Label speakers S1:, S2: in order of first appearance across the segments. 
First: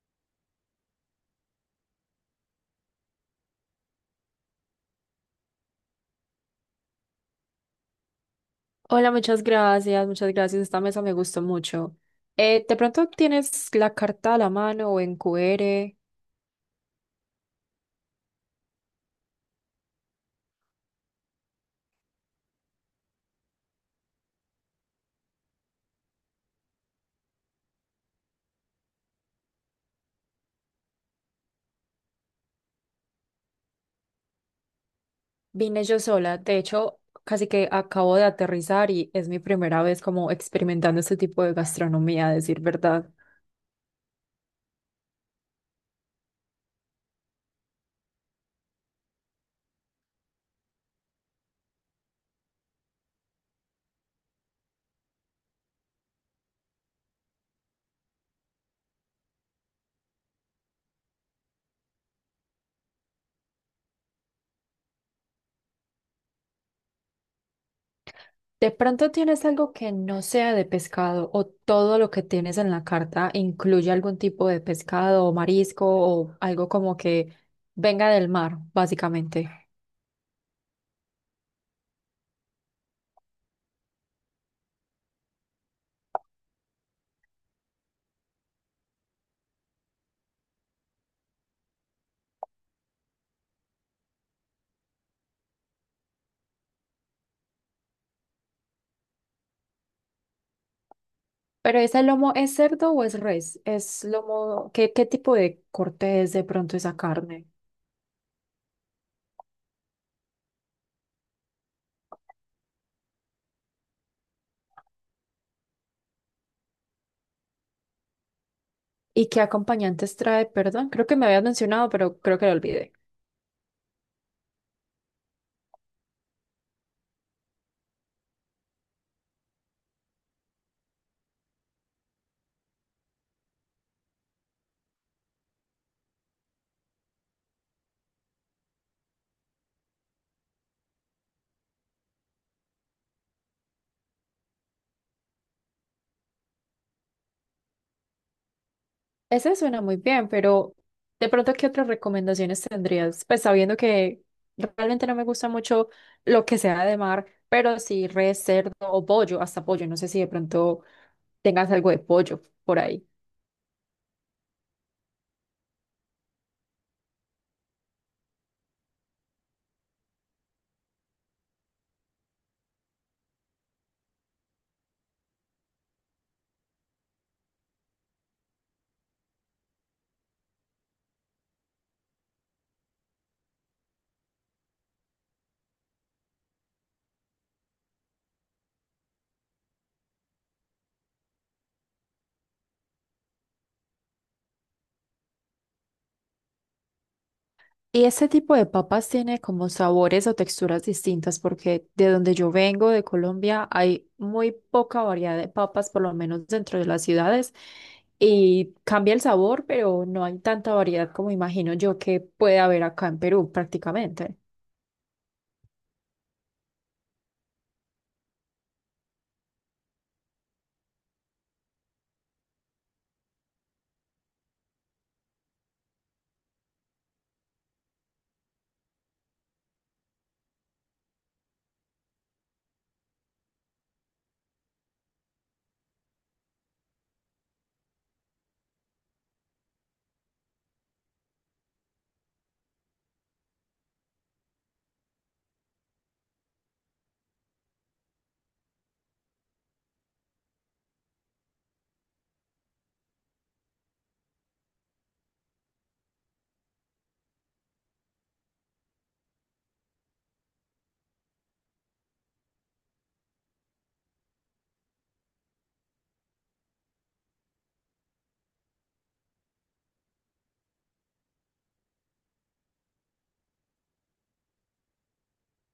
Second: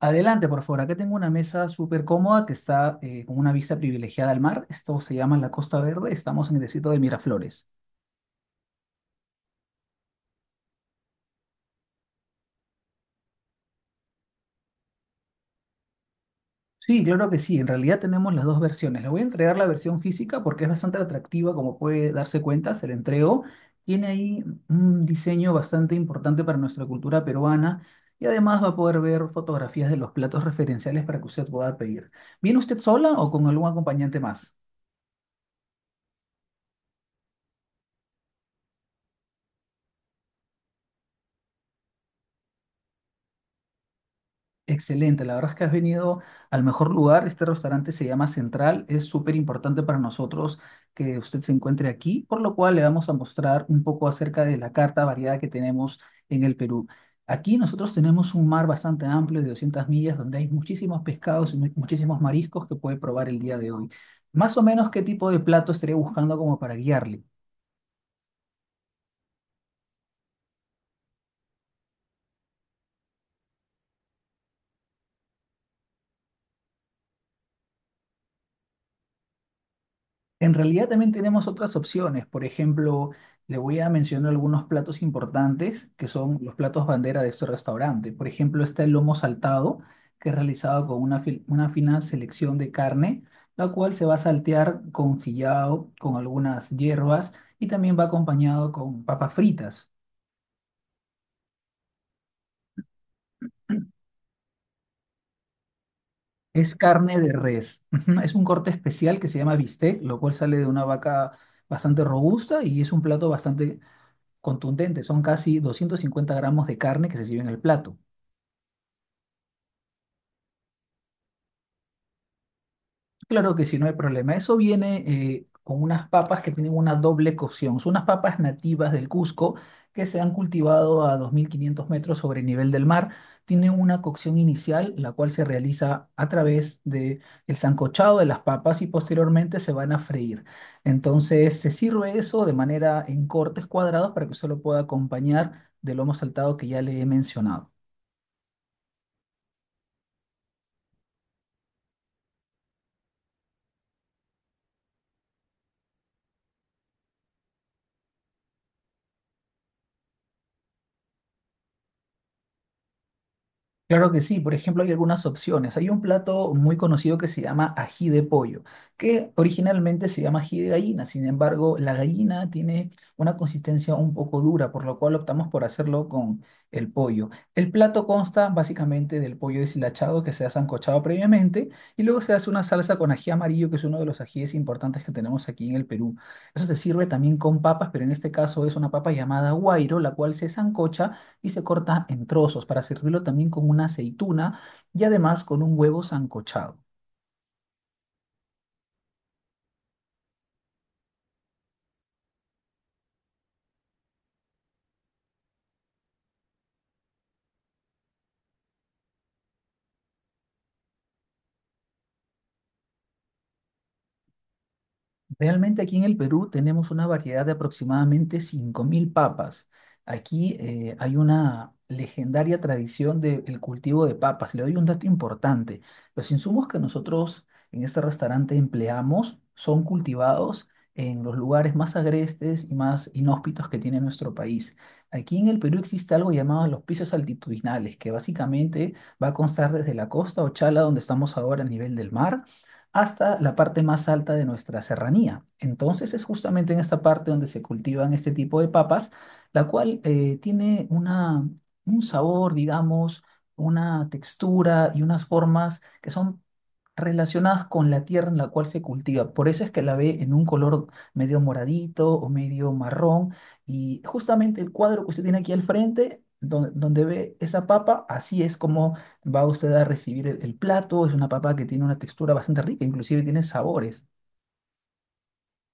S1: Adelante, por favor. Acá tengo una mesa súper cómoda que está con una vista privilegiada al mar. Esto se llama la Costa Verde. Estamos en el distrito de Miraflores.
S2: Hola, muchas gracias, muchas gracias. Esta mesa me gustó mucho. De pronto tienes la carta a la mano o en QR.
S1: Sí, claro que sí. En realidad tenemos las dos versiones. Le voy a entregar la versión física porque es bastante atractiva, como puede darse cuenta. Se la entrego. Tiene ahí un diseño bastante importante para nuestra cultura peruana y además va a poder ver fotografías de los platos referenciales para que usted pueda pedir. ¿Viene usted sola o con algún acompañante más?
S2: Vine yo sola. De hecho, casi que acabo de aterrizar y es mi primera vez como experimentando este tipo de gastronomía, a decir verdad.
S1: Excelente, la verdad es que has venido al mejor lugar. Este restaurante se llama Central. Es súper importante para nosotros que usted se encuentre aquí, por lo cual le vamos a mostrar un poco acerca de la carta variada que tenemos en el Perú. Aquí nosotros tenemos un mar bastante amplio de 200 millas donde hay muchísimos pescados y muchísimos mariscos que puede probar el día de hoy. Más o menos, ¿qué tipo de plato estaría buscando como para guiarle?
S2: De pronto tienes algo que no sea de pescado o todo lo que tienes en la carta incluye algún tipo de pescado o marisco o algo como que venga del mar, básicamente.
S1: En realidad también tenemos otras opciones. Por ejemplo, le voy a mencionar algunos platos importantes que son los platos bandera de este restaurante. Por ejemplo, está el lomo saltado, que es realizado con una fina selección de carne, la cual se va a saltear con sillao, con algunas hierbas y también va acompañado con papas fritas.
S2: ¿Pero ese lomo es cerdo o es res? ¿Es lomo? ¿Qué tipo de corte es de pronto
S1: Es
S2: esa
S1: carne de
S2: carne?
S1: res. Ujú, es un corte especial que se llama bistec, lo cual sale de una vaca bastante robusta y es un plato bastante contundente, son casi 250 gramos de carne que se sirve en el plato.
S2: ¿Y qué acompañantes trae? Perdón, creo que me habías mencionado, pero creo que lo olvidé.
S1: Claro que sí, no hay problema. Eso viene con unas papas que tienen una doble cocción. Son unas papas nativas del Cusco que se han cultivado a 2.500 metros sobre el nivel del mar. Tienen una cocción inicial, la cual se realiza a través del sancochado de las papas y posteriormente se van a freír. Entonces se sirve eso de manera en cortes cuadrados para que usted lo pueda acompañar del lomo saltado que ya le he mencionado.
S2: Ese suena muy bien, pero de pronto, ¿qué otras recomendaciones tendrías? Pues sabiendo que realmente no me gusta mucho lo que sea de mar, pero sí res, cerdo o pollo, hasta pollo. No sé si de pronto tengas algo de pollo por ahí.
S1: Claro que sí, por ejemplo, hay algunas opciones. Hay un plato muy conocido que se llama ají de pollo, que originalmente se llama ají de gallina, sin embargo, la gallina tiene una consistencia un poco dura, por lo cual optamos por hacerlo con el pollo. El plato consta básicamente del pollo deshilachado que se ha sancochado previamente y luego se hace una salsa con ají amarillo, que es uno de los ajíes importantes que tenemos aquí en el Perú. Eso se sirve también con papas, pero en este caso es una papa llamada guairo, la cual se sancocha y se corta en trozos para servirlo también con una aceituna y además con un huevo sancochado.
S2: Y este tipo de papas tiene como sabores o texturas distintas porque de donde yo vengo, de Colombia, hay muy poca variedad de papas, por lo menos dentro de las ciudades, y cambia el sabor, pero no hay tanta variedad como imagino yo que puede haber acá en Perú prácticamente.
S1: Realmente aquí en el Perú tenemos una variedad de aproximadamente 5.000 papas. Aquí hay una legendaria tradición del cultivo de papas. Le doy un dato importante. Los insumos que nosotros en este restaurante empleamos son cultivados en los lugares más agrestes y más inhóspitos que tiene nuestro país. Aquí en el Perú existe algo llamado los pisos altitudinales, que básicamente va a constar desde la costa Ochala, donde estamos ahora a nivel del mar, hasta la parte más alta de nuestra serranía. Entonces es justamente en esta parte donde se cultivan este tipo de papas, la cual tiene un sabor, digamos, una textura y unas formas que son relacionadas con la tierra en la cual se cultiva. Por eso es que la ve en un color medio moradito o medio marrón. Y justamente el cuadro que usted tiene aquí al frente, donde ve esa papa, así es como va usted a recibir el plato, es una papa que tiene una textura bastante rica, inclusive tiene sabores.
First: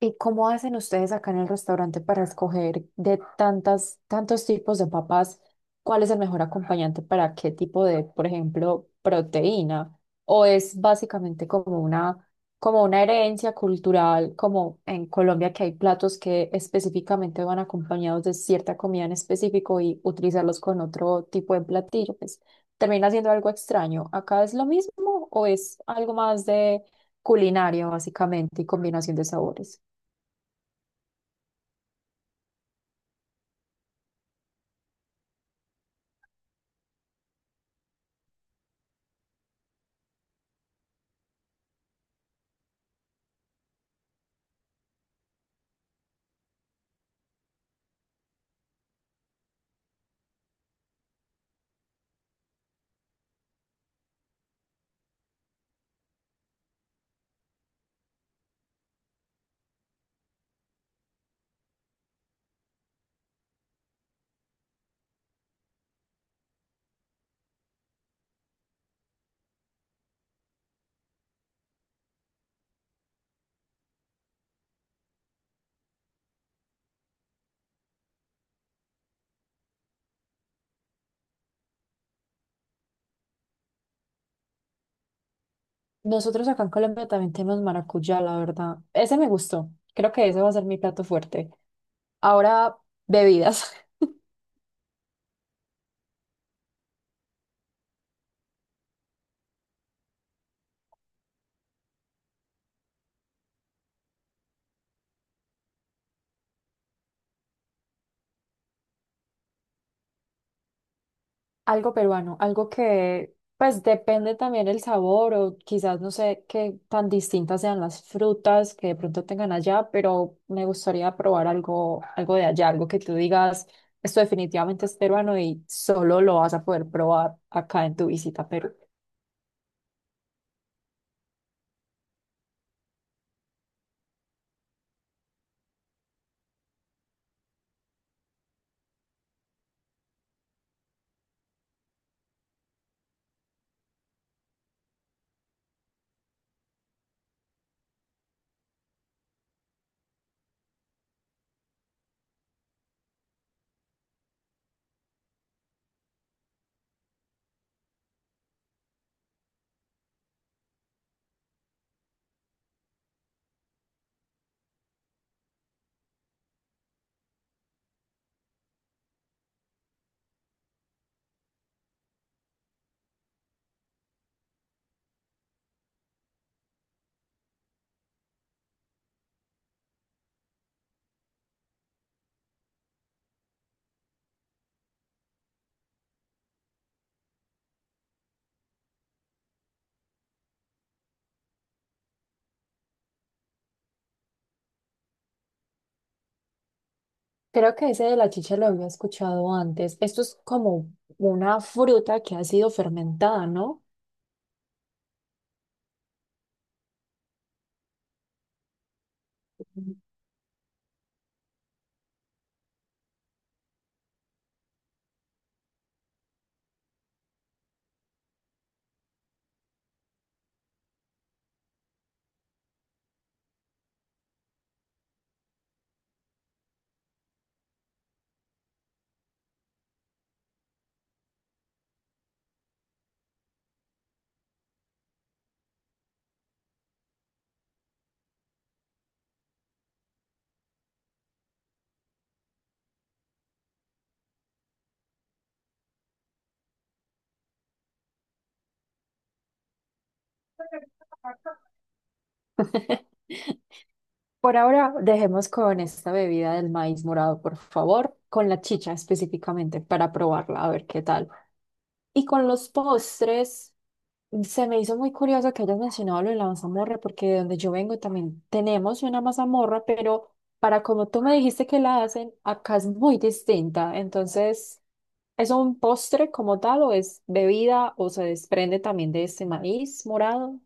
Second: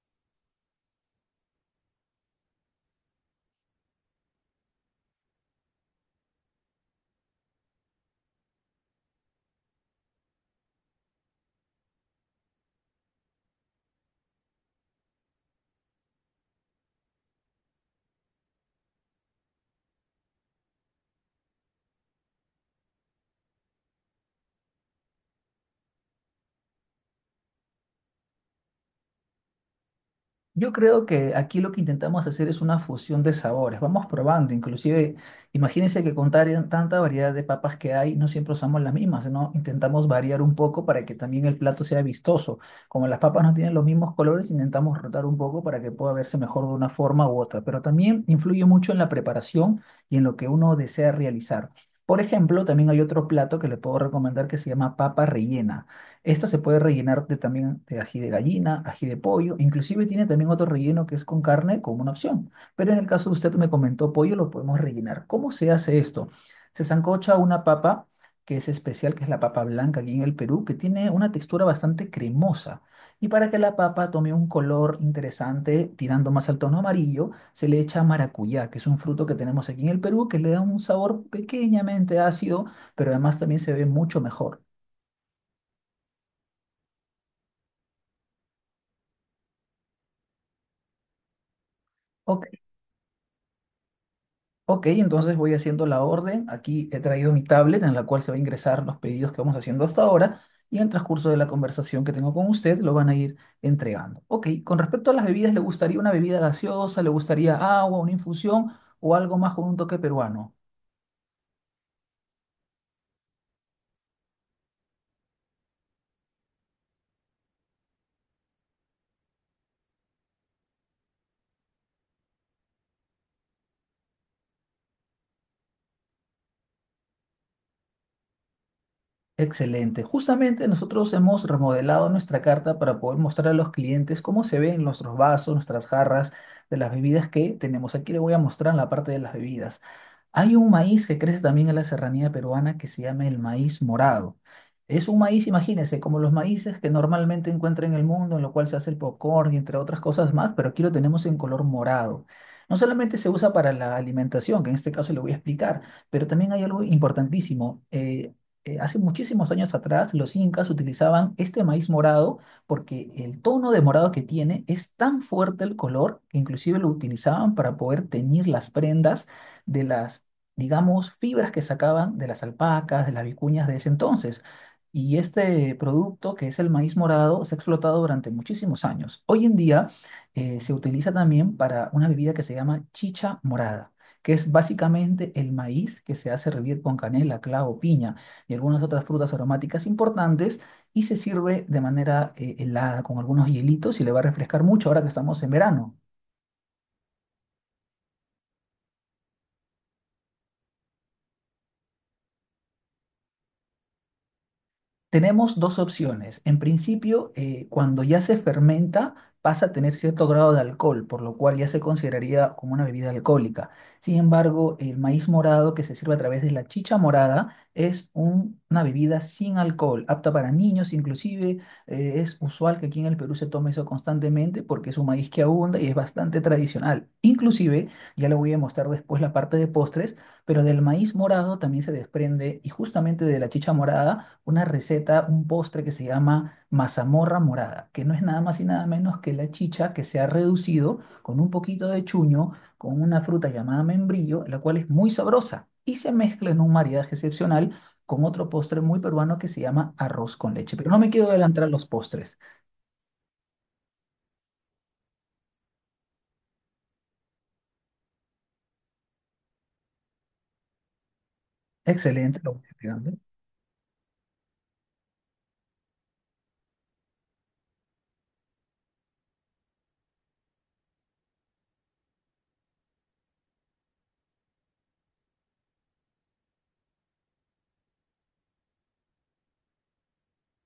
S2: ¿Y cómo hacen ustedes acá en el restaurante para escoger de tantas, tantos tipos de papas, cuál es el mejor acompañante para qué tipo de, por ejemplo, proteína? ¿O es básicamente como una herencia cultural, como en Colombia que hay platos que específicamente van acompañados de cierta comida en específico y utilizarlos con otro tipo de platillo? Pues termina siendo algo extraño. ¿Acá es lo mismo o es algo más de culinario, básicamente, y combinación de sabores?
S1: Yo creo que aquí lo que intentamos hacer es una fusión de sabores. Vamos probando, inclusive, imagínense que con tanta variedad de papas que hay, no siempre usamos las mismas, ¿no? Intentamos variar un poco para que también el plato sea vistoso. Como las papas no tienen los mismos colores, intentamos rotar un poco para que pueda verse mejor de una forma u otra. Pero también influye mucho en la preparación y en lo que uno desea realizar. Por ejemplo, también hay otro plato que le puedo recomendar que se llama papa rellena. Esta se puede rellenar de, también de ají de gallina, ají de pollo, inclusive tiene también otro relleno que es con carne como una opción. Pero en el caso de usted me comentó pollo, lo podemos rellenar. ¿Cómo se hace esto? Se sancocha una papa que es especial, que es la papa blanca aquí en el Perú, que tiene una textura bastante cremosa. Y para que la papa tome un color interesante, tirando más al tono amarillo, se le echa maracuyá, que es un fruto que tenemos aquí en el Perú, que le da un sabor pequeñamente ácido, pero además también se ve mucho mejor.
S2: Nosotros acá en Colombia también tenemos maracuyá, la verdad. Ese me gustó. Creo que ese va a ser mi plato fuerte.
S1: Ok,
S2: Ahora, bebidas.
S1: Ok, entonces voy haciendo la orden. Aquí he traído mi tablet en la cual se va a ingresar los pedidos que vamos haciendo hasta ahora y en el transcurso de la conversación que tengo con usted lo van a ir entregando. Ok, con respecto a las bebidas, ¿le gustaría una bebida gaseosa? ¿Le gustaría agua, una infusión o algo más con un toque peruano?
S2: Algo peruano, algo que pues depende también el sabor o quizás no sé qué tan distintas sean las frutas que de pronto tengan allá, pero me gustaría probar algo, algo de allá, algo que tú digas, esto definitivamente es peruano y solo lo vas a poder probar acá en tu visita a Perú.
S1: Excelente. Justamente nosotros hemos remodelado nuestra carta para poder mostrar a los clientes cómo se ven nuestros vasos, nuestras jarras de las bebidas que tenemos. Aquí le voy a mostrar la parte de las bebidas. Hay un maíz que crece también en la serranía peruana que se llama el maíz morado. Es un maíz, imagínense, como los maíces que normalmente encuentran en el mundo, en lo cual se hace el popcorn y entre otras cosas más, pero aquí lo tenemos en color morado. No solamente se usa para la alimentación, que en este caso le voy a explicar, pero también hay algo importantísimo. Hace muchísimos años atrás los incas utilizaban este maíz morado porque el tono de morado que tiene es tan fuerte el color que inclusive lo utilizaban para poder teñir las prendas de las, digamos, fibras que sacaban de las alpacas, de las vicuñas de ese entonces. Y este producto, que es el maíz morado, se ha explotado durante muchísimos años. Hoy en día se utiliza también para una bebida que se llama chicha morada, que es básicamente el maíz que se hace hervir con canela, clavo, piña y algunas otras frutas aromáticas importantes y se sirve de manera helada con algunos hielitos y le va a refrescar mucho ahora que estamos en verano.
S2: Creo que ese de la chicha lo había escuchado antes. Esto es como una fruta que ha sido fermentada, ¿no?
S1: Tenemos dos opciones. En principio, cuando ya se fermenta, pasa a tener cierto grado de alcohol, por lo cual ya se consideraría como una bebida alcohólica. Sin embargo, el maíz morado que se sirve a través de la chicha morada es una bebida sin alcohol, apta para niños inclusive. Es usual que aquí en el Perú se tome eso constantemente porque es un maíz que abunda y es bastante tradicional. Inclusive, ya le voy a mostrar después la parte de postres, pero del maíz morado también se desprende y justamente de la chicha morada una receta, un postre que se llama mazamorra morada, que no es nada más y nada menos que la chicha que se ha reducido con un poquito de chuño, con una fruta llamada membrillo, la cual es muy sabrosa y se mezcla en un maridaje excepcional con otro postre muy peruano que se llama arroz con leche. Pero no me quiero adelantar a los postres.
S2: Por ahora, dejemos con esta bebida del maíz morado, por favor, con la chicha específicamente, para probarla, a ver qué tal. Y
S1: Excelente.
S2: con
S1: Lo voy
S2: los
S1: a pegar.
S2: postres, se me hizo muy curioso que hayas mencionado lo de la mazamorra, porque de donde yo vengo también tenemos una mazamorra, pero para como tú me dijiste que la hacen, acá es muy distinta. Entonces, ¿es un postre como tal o es bebida o se desprende también de este maíz morado?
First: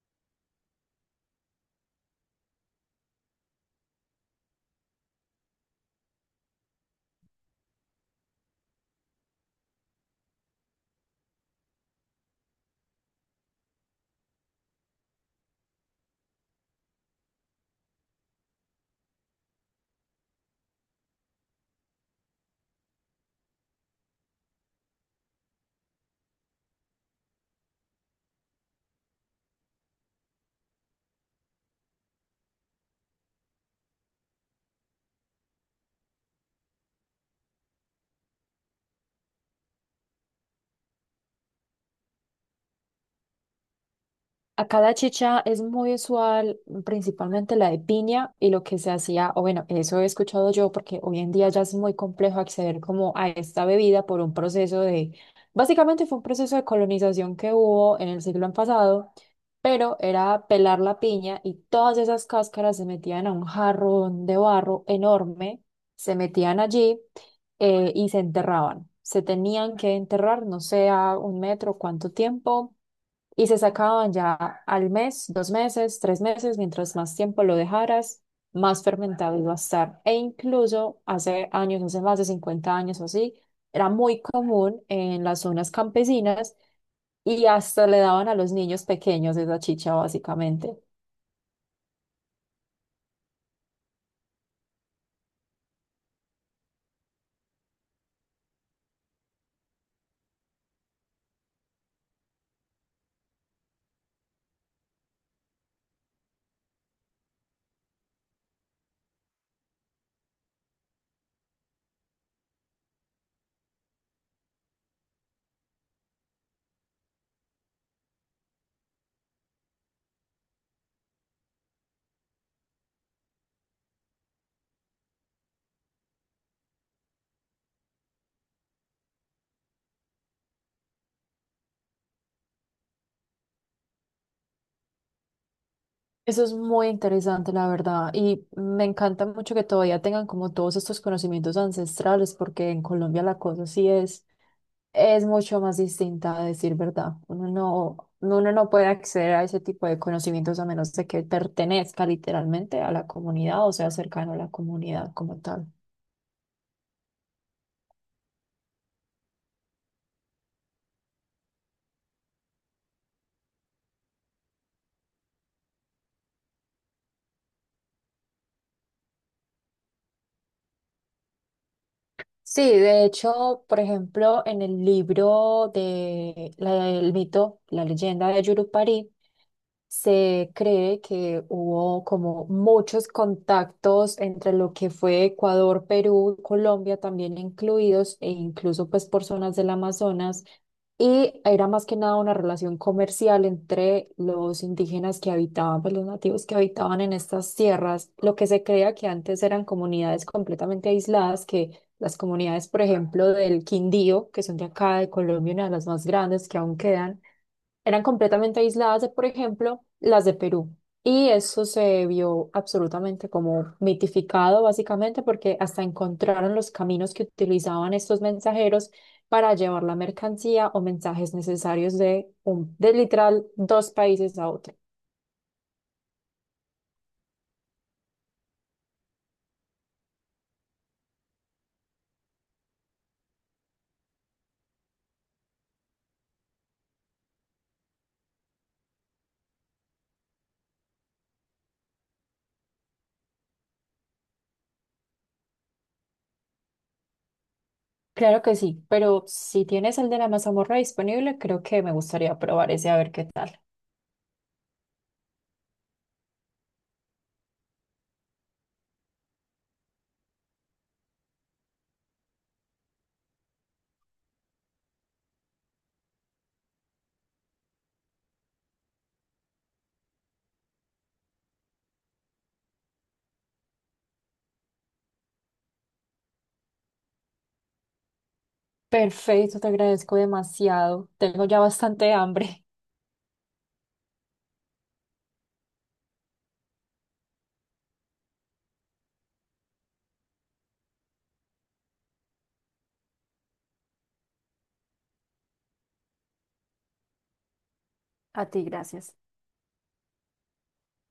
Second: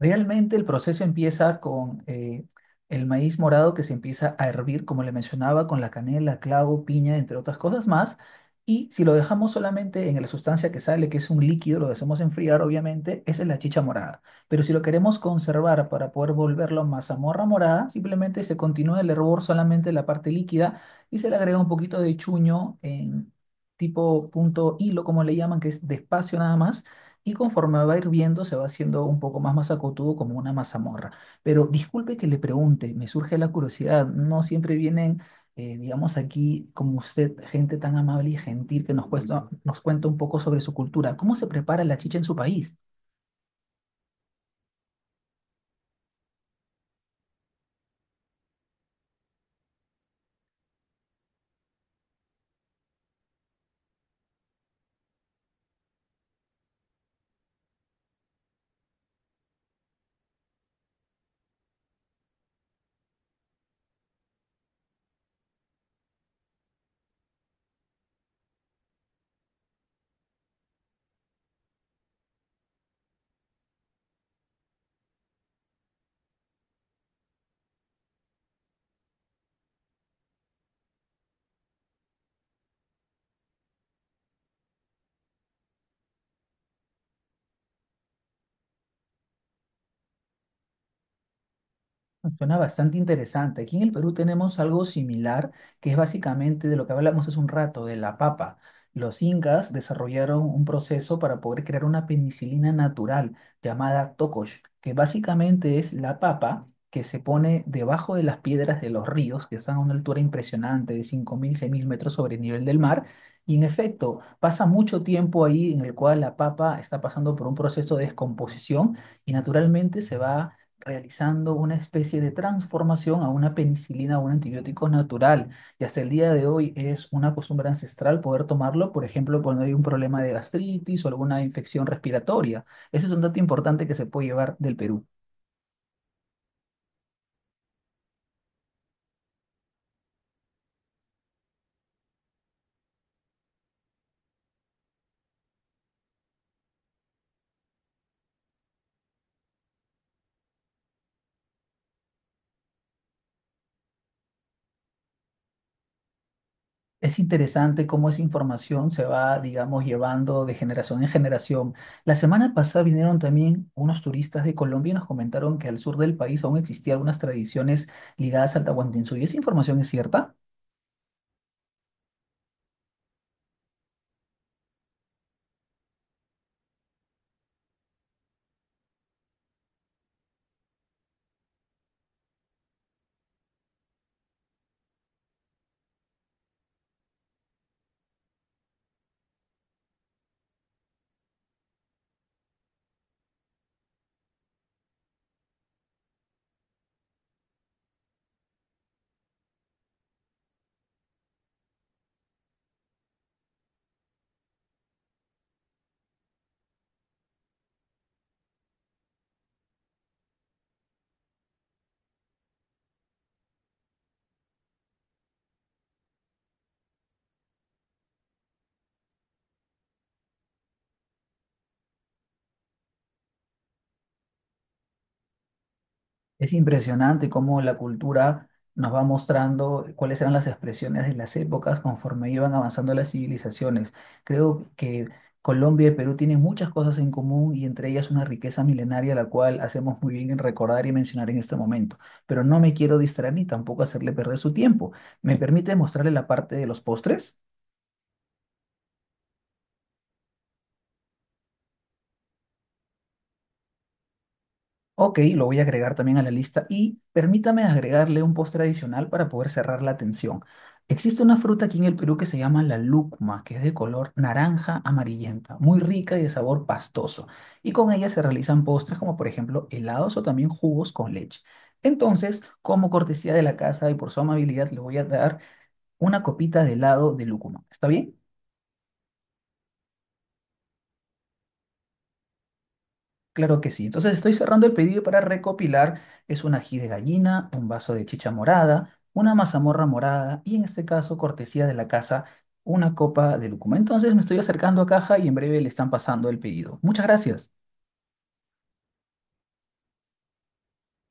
S1: Realmente el proceso empieza con el maíz morado que se empieza a hervir, como le mencionaba, con la canela, clavo, piña, entre otras cosas más. Y si lo dejamos solamente en la sustancia que sale, que es un líquido, lo dejamos enfriar, obviamente, esa es la chicha morada. Pero si lo queremos conservar para poder volverlo mazamorra morada, simplemente se continúa el hervor solamente en la parte líquida y se le agrega un poquito de chuño en tipo punto hilo, como le llaman, que es despacio nada más y conforme va hirviendo se va haciendo un poco más masacotudo como una mazamorra. Pero disculpe que le pregunte, me surge la curiosidad, no siempre vienen, digamos aquí como usted, gente tan amable y gentil que nos cuesta, nos cuenta un poco sobre su cultura. ¿Cómo se prepara la chicha en su país?
S2: Acá la chicha es muy usual, principalmente la de piña, y lo que se hacía, o bueno, eso he escuchado yo, porque hoy en día ya es muy complejo acceder como a esta bebida por un proceso de, básicamente fue un proceso de colonización que hubo en el siglo pasado, pero era pelar la piña y todas esas cáscaras se metían a un jarrón de barro enorme, se metían allí y se enterraban. Se tenían que enterrar, no sé, a un metro, cuánto tiempo y se sacaban ya al mes, dos meses, tres meses, mientras más tiempo lo dejaras, más fermentado iba a estar. E incluso hace años, hace más de 50 años o así, era muy común en las zonas campesinas y hasta le daban a los niños pequeños esa chicha básicamente.
S1: Suena bastante interesante. Aquí en el Perú tenemos algo similar, que es básicamente de lo que hablamos hace un rato, de la papa. Los incas desarrollaron un proceso para poder crear una penicilina natural llamada tocosh, que básicamente es la papa que se pone debajo de las piedras de los ríos, que están a una altura impresionante de 5.000, 6.000 metros sobre el nivel del mar. Y en efecto, pasa mucho tiempo ahí en el cual la papa está pasando por un proceso de descomposición y naturalmente se va realizando una especie de transformación a una penicilina o un antibiótico natural. Y hasta el día de hoy es una costumbre ancestral poder tomarlo, por ejemplo, cuando hay un problema de gastritis o alguna infección respiratoria. Ese es un dato importante que se puede llevar del Perú.
S2: Eso es muy interesante, la verdad, y me encanta mucho que todavía tengan como todos estos conocimientos ancestrales, porque en Colombia la cosa sí es mucho más distinta, a decir verdad. Uno no puede acceder a ese tipo de conocimientos a menos de que pertenezca literalmente a la comunidad o sea cercano a la comunidad como tal.
S1: Es interesante cómo esa información se va, digamos, llevando de generación en generación. La semana pasada vinieron también unos turistas de Colombia y nos comentaron que al sur del país aún existían algunas tradiciones ligadas al Tahuantinsuyo. ¿Esa información es cierta?
S2: Sí, de hecho, por ejemplo, en el libro de la, el mito, la leyenda de Yurupari, se cree que hubo como muchos contactos entre lo que fue Ecuador, Perú, Colombia también incluidos e incluso pues por zonas del Amazonas y era más que nada una relación comercial entre los indígenas que habitaban, pues los nativos que habitaban en estas tierras, lo que se creía que antes eran comunidades completamente aisladas que las comunidades, por ejemplo, del Quindío, que son de acá, de Colombia, una de las más grandes que aún quedan, eran completamente aisladas de, por ejemplo, las de Perú. Y eso se vio absolutamente como mitificado, básicamente, porque hasta encontraron los caminos que utilizaban estos mensajeros para llevar la mercancía o mensajes necesarios de, un, de literal dos países a otro.
S1: Es impresionante cómo la cultura nos va mostrando cuáles eran las expresiones de las épocas conforme iban avanzando las civilizaciones. Creo que Colombia y Perú tienen muchas cosas en común y entre ellas una riqueza milenaria la cual hacemos muy bien en recordar y mencionar en este momento. Pero no me quiero distraer ni tampoco hacerle perder su tiempo. ¿Me permite mostrarle la parte de los postres?
S2: Claro que sí, pero si tienes el de la mazamorra disponible, creo que me gustaría probar ese a ver qué tal.
S1: Ok, lo voy a agregar también a la lista y permítame agregarle un postre adicional para poder cerrar la tensión. Existe una fruta aquí en el Perú que se llama la lúcuma, que es de color naranja amarillenta, muy rica y de sabor pastoso. Y con ella se realizan postres como por ejemplo helados o también jugos con leche. Entonces, como cortesía de la casa y por su amabilidad, le voy a dar una copita de helado de lúcuma. ¿Está bien?
S2: Perfecto, te agradezco demasiado. Tengo ya bastante hambre.
S1: Claro que sí. Entonces estoy cerrando el pedido para recopilar. Es un ají de gallina, un vaso de chicha morada, una mazamorra morada y en este caso, cortesía de la casa, una copa de lúcuma. Entonces me estoy acercando a caja y en breve le están pasando el pedido. Muchas gracias.
S2: A ti, gracias.